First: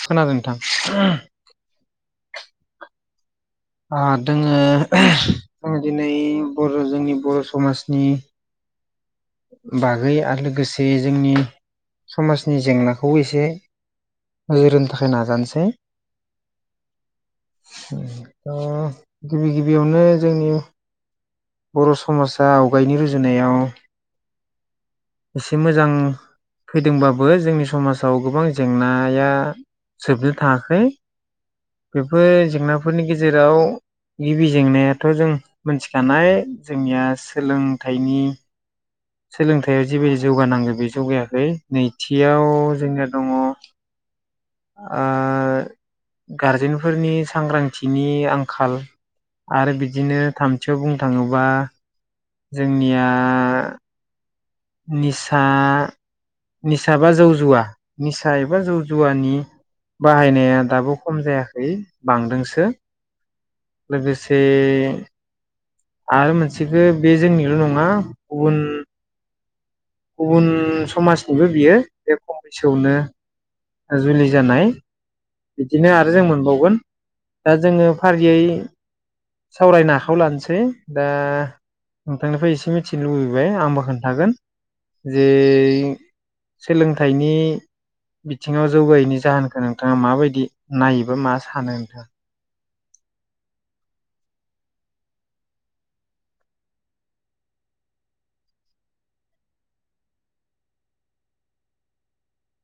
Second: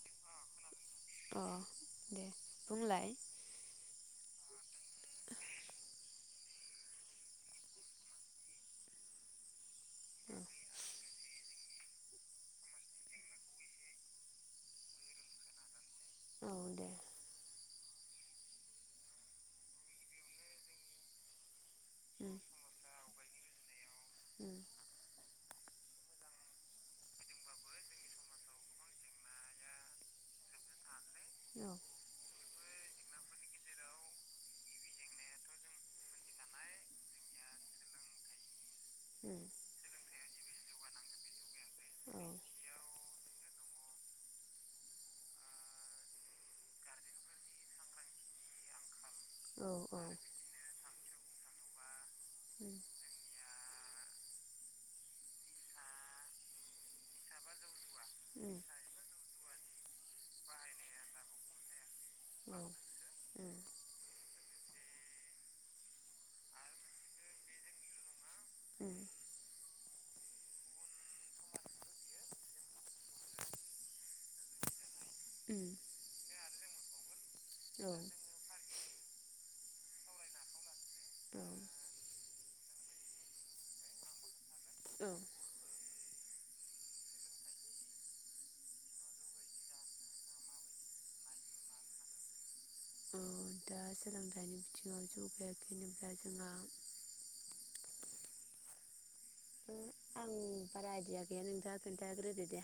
खोनादों नोंथां? अ [unintelligible] दे बुंलाय। आं दोङो आं दिनै बर' जोंनि बर' समाजनि बागै औ आरो लोगोसे जोंनि समाजनि जेंनाखौ एसे नोजोर होनो थाखाय नाजानोसै। औ दे दा गिबि गिबियावनो जोंनि बर' उम समाजा आवगायनि रुजु जुनायाव [inaudible] एसे मोजां फैदोंबाबो जोंनि समाजाव गोबां जेंनाया जोबनो थाङाखै औ बेफोर जेंना बेफोरनि गेजेराव गिबि जेंनायाथ' जों मोनथिखानाय जोंनिया सोलोंथाइनि उम सोलोंथायाव जिबाय जौगानांगौ बे जौगायाखै नैथियाव जोंनिया दङ आ गारजेनफोरनि सांग्रांथिनि आंखाल औ आरो औ बिदिनो थामथियाव बुं थाङोबा उम जोंनिया निसा निसाबा जौ जुवा निसा उम एबा जौ जुवानि बाहायनाया दाबो खम जायाखै औ बांदोंसो उम लोगोसे बे आरो मोनसेखौ बे जोंनिल' नङा उन उम गुबुन समाजनिबो बियो बे खम बैसोआवनो जुलि जानाय बिदिनो आरो जों मोनबावो [unintelligible] दा जोङो औ फारियै सावरायनो आखायाव लानोसै दा औ औ नोंथांनिफ्राय एसे मिथिनो लुबैबाय आंबो खोन्थागोन जे सोलोंथाइनि बिथिङाव जौगायैनि जाहोनखौ नोंथाङा माबायदि नायोबा मा सानो नोंथाङा दा सोलोंथाइनि बिथिङाव जौगायाखै होनोब्ला जोंहा आं बारा आयदिया गैया नोंथाङा खिन्थाग्रोदो दे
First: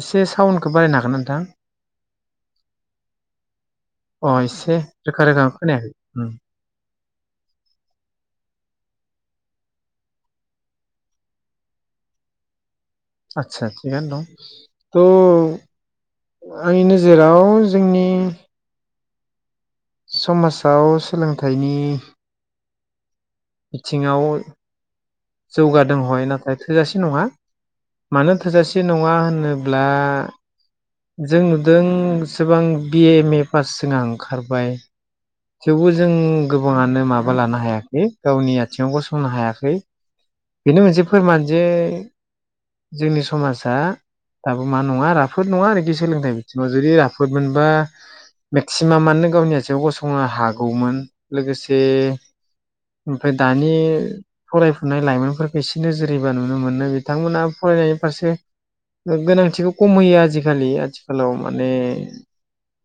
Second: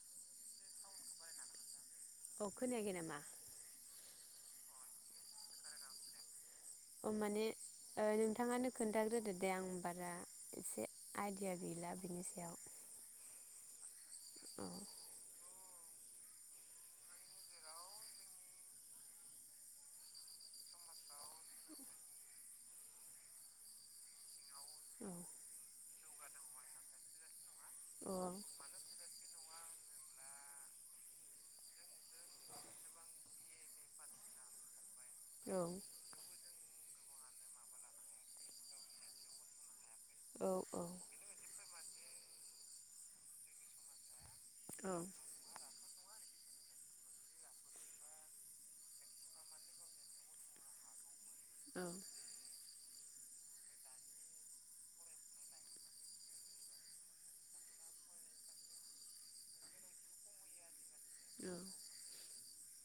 एसे साउन्डखौ बारायनो हागोन नोंथां अखोनायाखै नामा दे रोखा रोखा खोनायाखै अ माने नोंथाङानो खोन्थाग्रोदो दे आं बारा एसे आयदिया गैला बिनि सायाव आतसा थिखगानो औ दं त आंनि नोजोराव जोंनि समाजाव सोलोंथाइनि बिथिङाव औ जौगा दोंहय नाथाय थोजासे नङा। औ मानो थोजासे नङा होनो अब्ला जों नुदों एसेबां बि-ए एम-ए पास जहा ओंखारबाय। औ थेवबो जों गोबांङानो माबा लानो हायाखै। गावनि आथिङाव गसंनो हायाखै। औ बेनो मोनसे फोरमान जे जोंनि समाजा। दाबो मा नङा राफोद नङा [unintelligible] सोलोंथाइ बिथिङाव जुदि राफोद मोनबा मेक्सिमामानो गावनि आथिआव गसंनो हागौमोन। लोगोसे ओमफ्राय दानि फरायफुनाय लाइमोनफोरखौ एसे नोजोरैबा नुनो मोनो बिथांमोना फरायनायनि फारसे गोनांथिखौ खम होयो आजिखालि। हेलौ माने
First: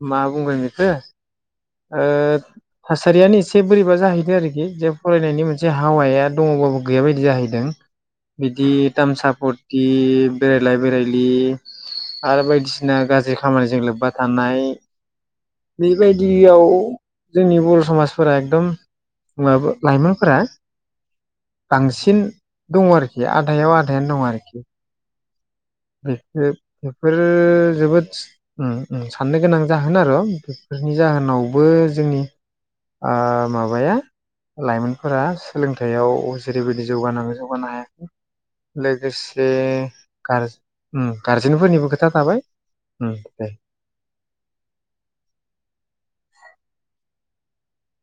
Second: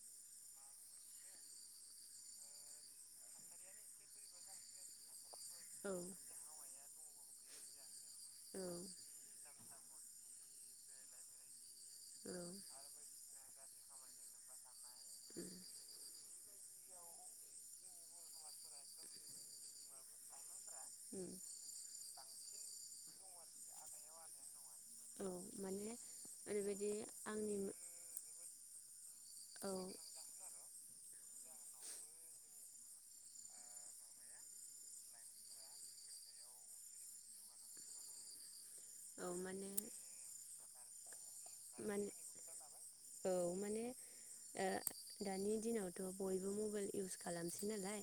मा बुंगोन बेखौ ओ थासारियानो एसे बोरैबा जाहैदों आरोखि। जे फरायनायनि मोनसे औ हावाया दङबाबो। गैया बायदि जाहैदों बिदि दाम सपत बेरायलाय बेरायलि आरो बायदिसिना गाज्रि खामानिजों लोब्बा थानाय उम बेबायदियाव जोंनि बर' समाजफोरा एकदम। [unintelligible] लाइमोनफोरा। उम बांसि सिन दंङ आरोखि आधायाव आधायानो दं आरोखि। औ। माने बे ओरैबायदि बेफोरो आंनि जोबोद उम उम। साननो गोनां औ जाहोन आरो। बेफोरनि जाहोनावबो जोंनि ओ माबाया लाइमोनफोरा सोलोंथायाव जेरैबायदि जौगानांगौ जौगानो हायाखै। औ लोगोसे माने गाज उम। गारजेनफोरनिबो माने खोथा थाबाय औ [unintelligible] जोंनावथ' बयबो मबाइल इउस खालामसै नालाय।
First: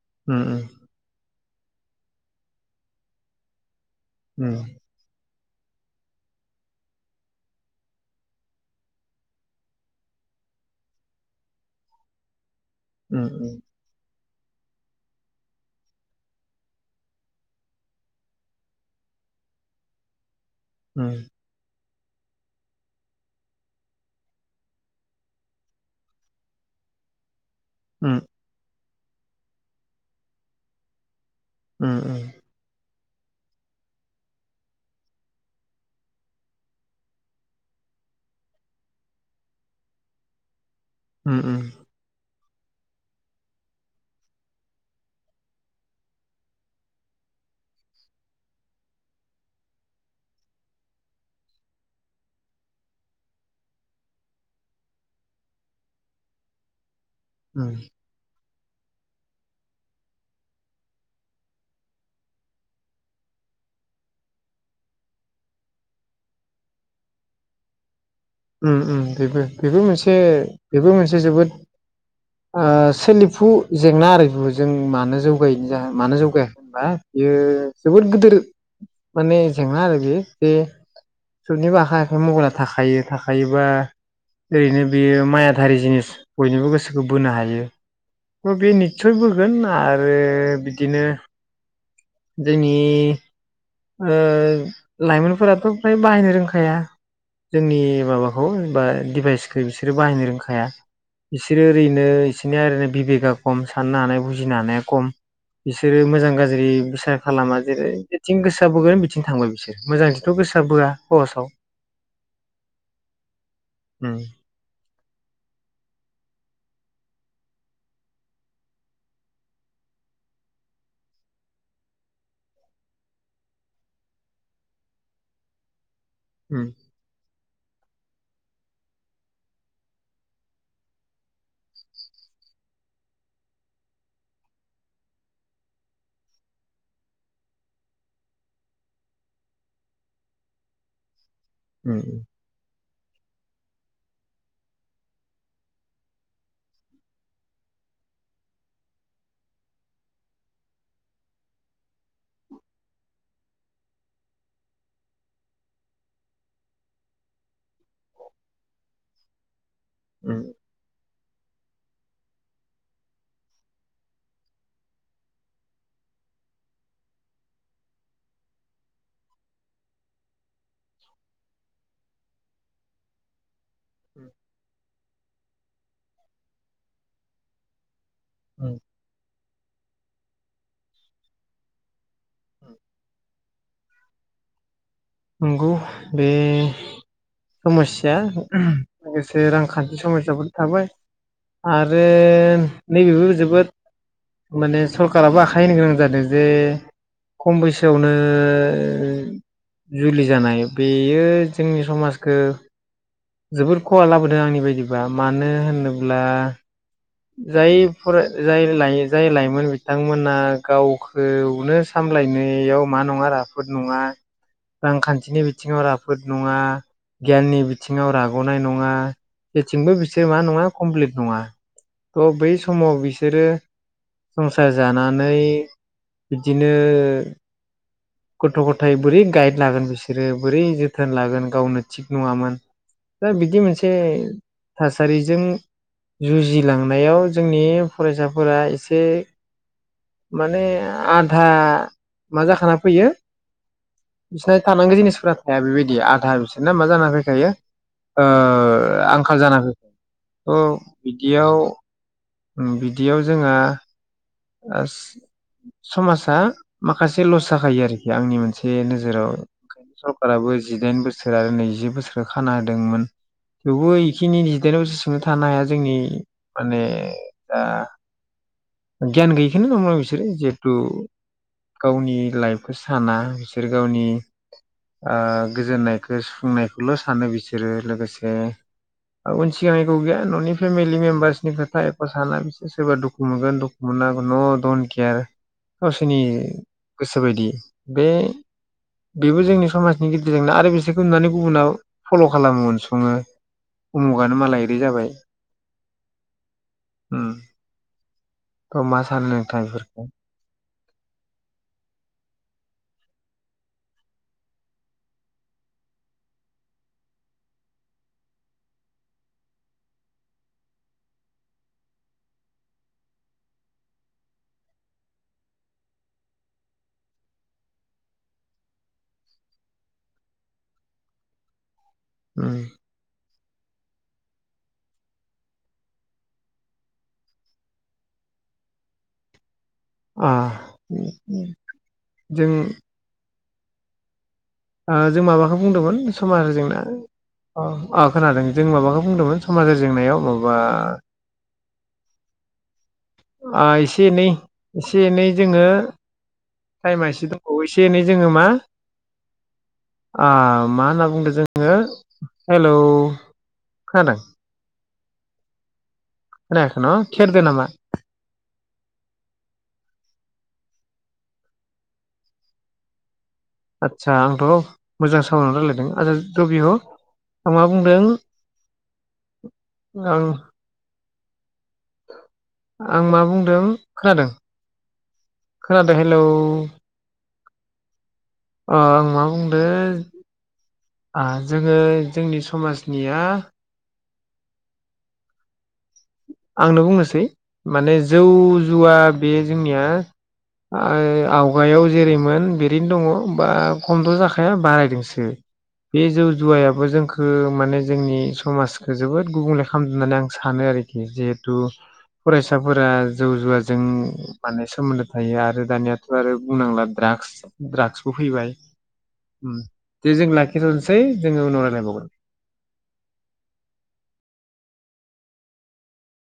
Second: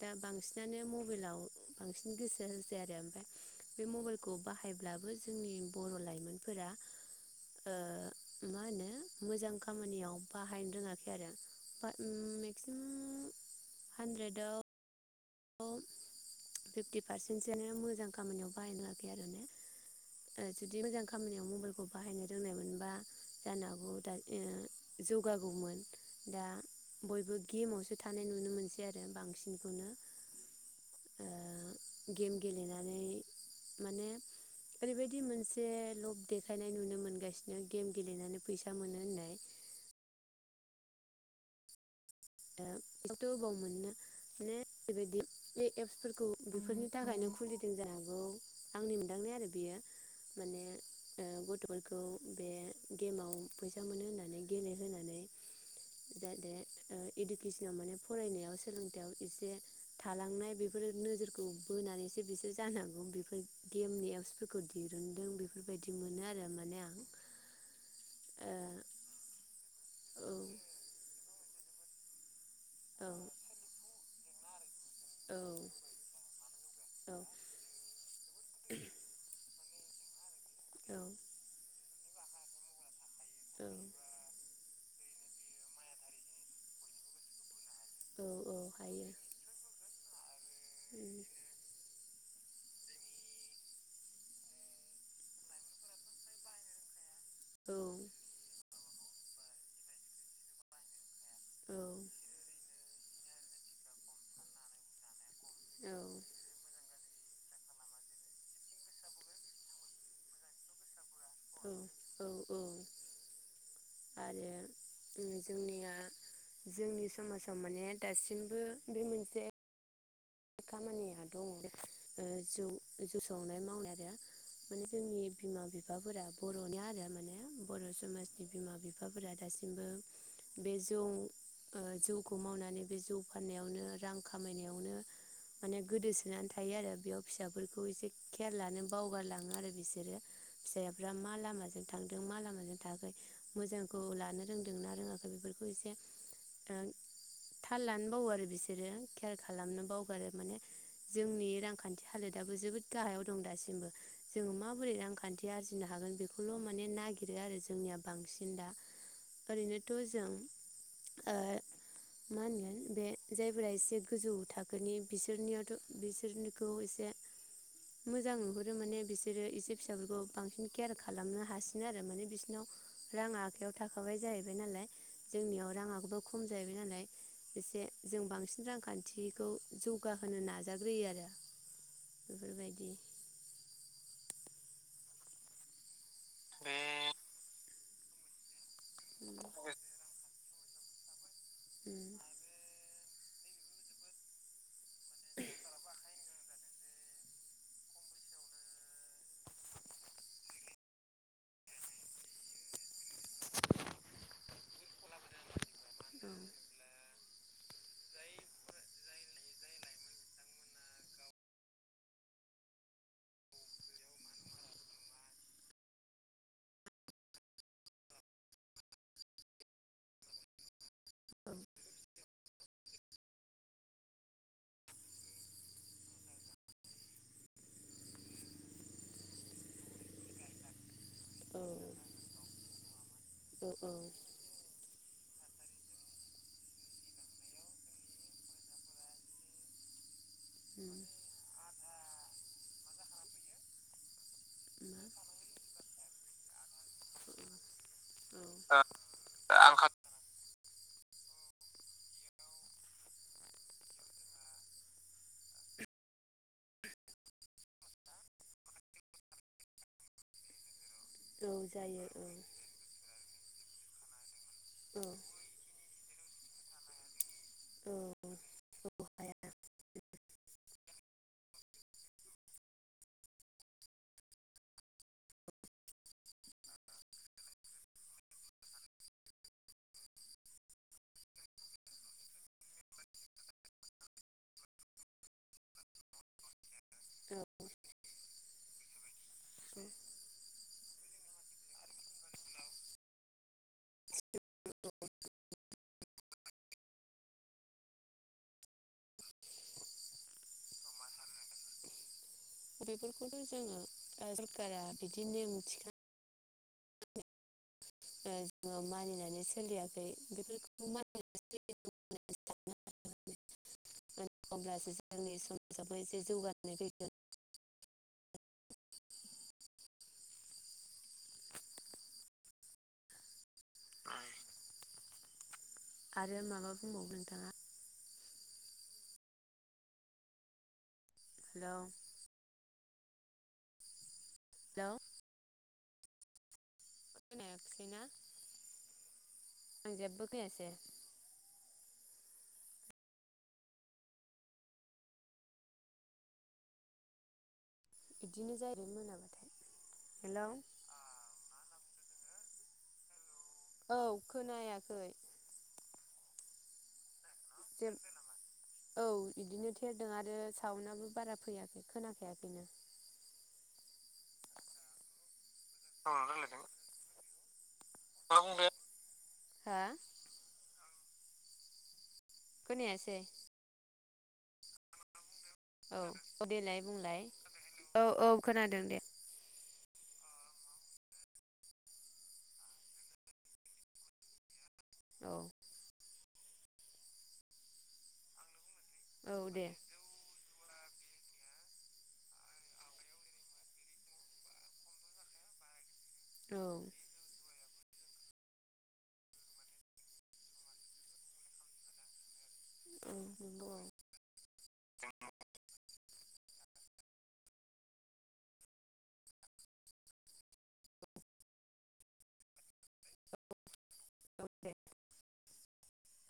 दा उम बांसिनानो उम मबाइलाव। बांसिन गोसो होसै आरो ओमफाय। बे मबाइलखौ बाहायब्लाबो जोंनि बर' लाइमोनफोरा ओ मा होनो मोजां खामानियाव बाहायनो रोङाखै आरो बा उम मेक्सिम उम उम हानद्रेड आव फिफ्टि पारसेन्टसोयानो मोजां खामानियाव बाहायनो रोंङाखै आरो ने ओ जुदि मोजां उम खामानियाव मबेइलखौ बाहायनो रोंनायमोनबा जानो हागौ दा ओ जौगागौमोन दा बयबो गेमावसो उम थानाय नुनो मोनसै बे आरो बांसिनखौनो उम ओ गेम गेलेनानै माने ओरैबायदि मोनसे लब देखायनाय नुनो मोनगासिनो गेम गेलेनानै फैसा मोनो होननाय ओम ओम ओ बिसोरथ' अबाव मोननो ने बेबायदि बे एप्सफोरखौ बेफोरनि थाखायनो खुलिदों जानो हागौ आंनि मोनदांनाय आरो बेयो माने ओ गथ'फोरखौ बे गेमाव फैसा मोनो होननानै गेलेहोनानै जाहाथे ओ इडुकेसनाव माने फरायनायाव सो सोलोंथायाव एसे थालांनाय बेफोर नोजोरखौ बोनानैसो बिसोर जानांगौ बेफोर गेमनि एपसफोरखौ दिरुनदों बेफोरबायदि मोनो आरो माने आं ओम ओ ओम बेबो बेबो मोनसे औ बेबो मोनसे जोबोद ओ सोलिफु जेंना आरो बेबो जों मानो जौगायि जाहो मानो जौगायाखै होनबा औ बियो जोबोद गिदोर माने जेंना आरो बियो बे सुनि बाहा बे मबाइला थाखायो थाख हायोबा औ ओरैनो बेयो मायाधारि जिनिस बयनिबो गोसोखौ बोनो हायो। औ ओम औ बे हायो निस्सय बोगोन आ रो बिदिनो उम जोंनि ओ लाइमोनफोराथ' फ्राय बाहायनो रोंखाया औ जोंनि माबाखौ होनबा डिभाइसखौ बिसोरो बाहायनो रोंखाया बिसोरो औ ओरैनो इसोरनिया आरैनो बिबेका खम साननो हानाय बुजिनो हानाया खम बिसोरो मोजां गाज्रि बिसार खालामा जेरै थिं गोसोया बोगोन बिथिं थांबाय बिसोरो मोजांंथिंथ' गोसोया बोया खहसआव ओम औ औ औ ओम जोंनिया जोंनि समाजाव माने दासिमबो बे मोनसे खामानिया दंङ ओ जौ जौ सौनाय मावनाय आरो माने जोंनि बिमा बिफ फाफोरा उम बर'नि आरो माने बर' समाजनि बिमा बिफाफोरा दासिमबो बे जौ ओ जौखौ मावनानै बे जौ फाननायावनो रां खामायनायावनो माने गोदोसोनानै थायो आरो बेयाव फिसाफोरखौ एसे केयार लानो बावगारलाङो आरो बिसोरो फिसाफ्रा मा ला माजों थांदों उम मा लामाजों मोजांखौ लानो रोंदोंना रोङाखै बेफोरखौ एसे थाल लानोबावो आरो बिसोरो केयार खालामनोबाव माने जोंनि रांखान्थि हालोदाबबो जोबोद गाहायाव दं दासिमबो जोङो माबोरै रांखान्थि आरजिनो हागोन बेखौल' माने नागिरो आरो जोंनिया बांसिन दा ओरैनो गोजों उम ओ मा होनगोन बे जायफोरा एसे गोजौ थाख नि बिसोरनियावथ' बिसोरनिखौ एसे मोजां नुहुरो माने बिसोरो एसे फिसाफोरखौ बांसिन केयार खालामनो हासिनो आरो माने बिसोरनियाव राङा बेयाव थाखाबाय जाहैबाय नालाय जोंनियाव राङाखौबो खम जाहैबाय नालाय एसे जों बांसिन उम रांखान्थि खौ जौगाहोनो नाजाग्रोयो आरो बेफोरबायदि नोंगौ बे समस्या उम लोगोसे रांखान्थि समसाबो थाबाय आरो नैबेबो जोबोद माने सरकाराबो आखाय होनो गोनां जादों जे खम बैसोआवनो जुलि जानाय बेयो जोंनि समाजखौ जोबोर खहा लाबोदों आंनि बायदिबा मानो होनोब्ला जाय फराय जाय जाय लाइमोन बिथांमोना गावखौनो सामलायनायाव मा नङा राफोद नङा रांखान्थिनि बिथिङाव राफोद नङा गियाननि बिथिङाव राग'नाय नङा बेथिंबो बिसोर मा नङा कमप्लिट नङा थ' बै समाव बिसोरो संसार जानानै बिदिनो गथ' गथायाइ बोरै गाइड लागोन बिसोरो बोरै जोथोन लागोन उम औ गावनो थिग नङामोन दा बिदि औ मोनसे औ सास सारिजों जुजिलांनायाव जोंनि फरायसाफोरा एसे माने उम आधा माजा खाना फैयो बिसोरना थानांगौ मा जिनिसफोरा थाया बेबायदि आधा बिसोर ना मा जाना फैखायो ओ औ आंखाल जाना हो ह बिदियाव बिदियाव जोंहा ओस समाजा माखासे लस जाखायो आरोखि आंनि मोनसे नोजोराव ओंखायनो सरकाबो जिदाइन बोसोर बोसोर आरो औ नैजि जायो बोसोरखौ औ खाना होदोंमोन औ [unintelligible] [unintelligible] थानो हाया जोंनि मानि दा औ गियान हाया गैयिखौनो नङा बिसोरो जिहेथु गावनि लाइफखौ साना बिसोर गावनि ओ गोजोननायखौ सुफुंनायखौल' सानो बिसोरो लोगोसे उन सिगांखौ गैया न'नि फेमिलि मेम्बार्सनि खोथा एखा साना बिसोर सोरबा दुखु मोनगोन दं [unintelligible] केयार गावसोरनि गोसो औ बायदि बे बेबो जोंनि औ समाजनि गेजेरजोंनो आरो बिसोरखौ नुनानै गुबुना फल' खालामो उनसङो उमुगानो मालाय इदि जाबाय थ' मा सानो नोंथां बेफोरखौथ' जोंनि सरकारा बिदि नेम थिखा ओ जोङो मानिनानै सोलियाखै बेफोरखौ होमब्लासो जोंनि समाजाबो एसे जौगानाय फैगोन। ओम आरो माबा बुंबावो नोंथाङा आ हेलौ जों हेलौ ओ जों माबाखौ बुंदोंमोन समाजारि जेंना अ खोनायाखिसैना अ खोनादों जों माबाखौ बुंदोंमोन समाजारि आं जेंनायाव जेबो माबा खोनायासै एसे एनै एसे एनै जोङो टाइमा एसे दंबावो ए बिदिनो जायो मोनाम ओ मा होनना बुंदों जोङो हेलौ खोनादों औ खोनायाखै खोनायाखै न' थेरदो नामा औ बिदिनो थेरदों आरो साउनाबो बारा फैयाखै खोनाखायाखैनो आदसा आंथ' मोजां सामोन रायलाय दों आरो थ' बियाव आं मा बुंदों हा आं खोनायासै मा बुंदों खोनादों खोनादों हेलौ औ देलाय बुंलाय औ औ अ खोनादों दे आं मा बुं आरो जोङो जोंनि समाजनिया औ आंनो बुंनोसै माने जौ जुवा बे औ दे जोंनिया ओ आवगायाव जेरैमोन बेरैनो दङा बा खमथ' जाखाया बारायदोंसो। बे जौ औ जुवायाबो जोंखौ माने जोंनि समाजखो जोबोद गुबुंले खालामदों होननानै आं सानो आरो खि जिहेतु फरायसा फोरा औ जौ नंगौ जुवाजों औ माने सोमोन्दो थायो आरो दानिया आरो बुंनांला द्राग्स ड्राग्सबो फैबाय दे जों लाखिथनोसै जोङो उनाव रायलायबावगोन। [inaudible]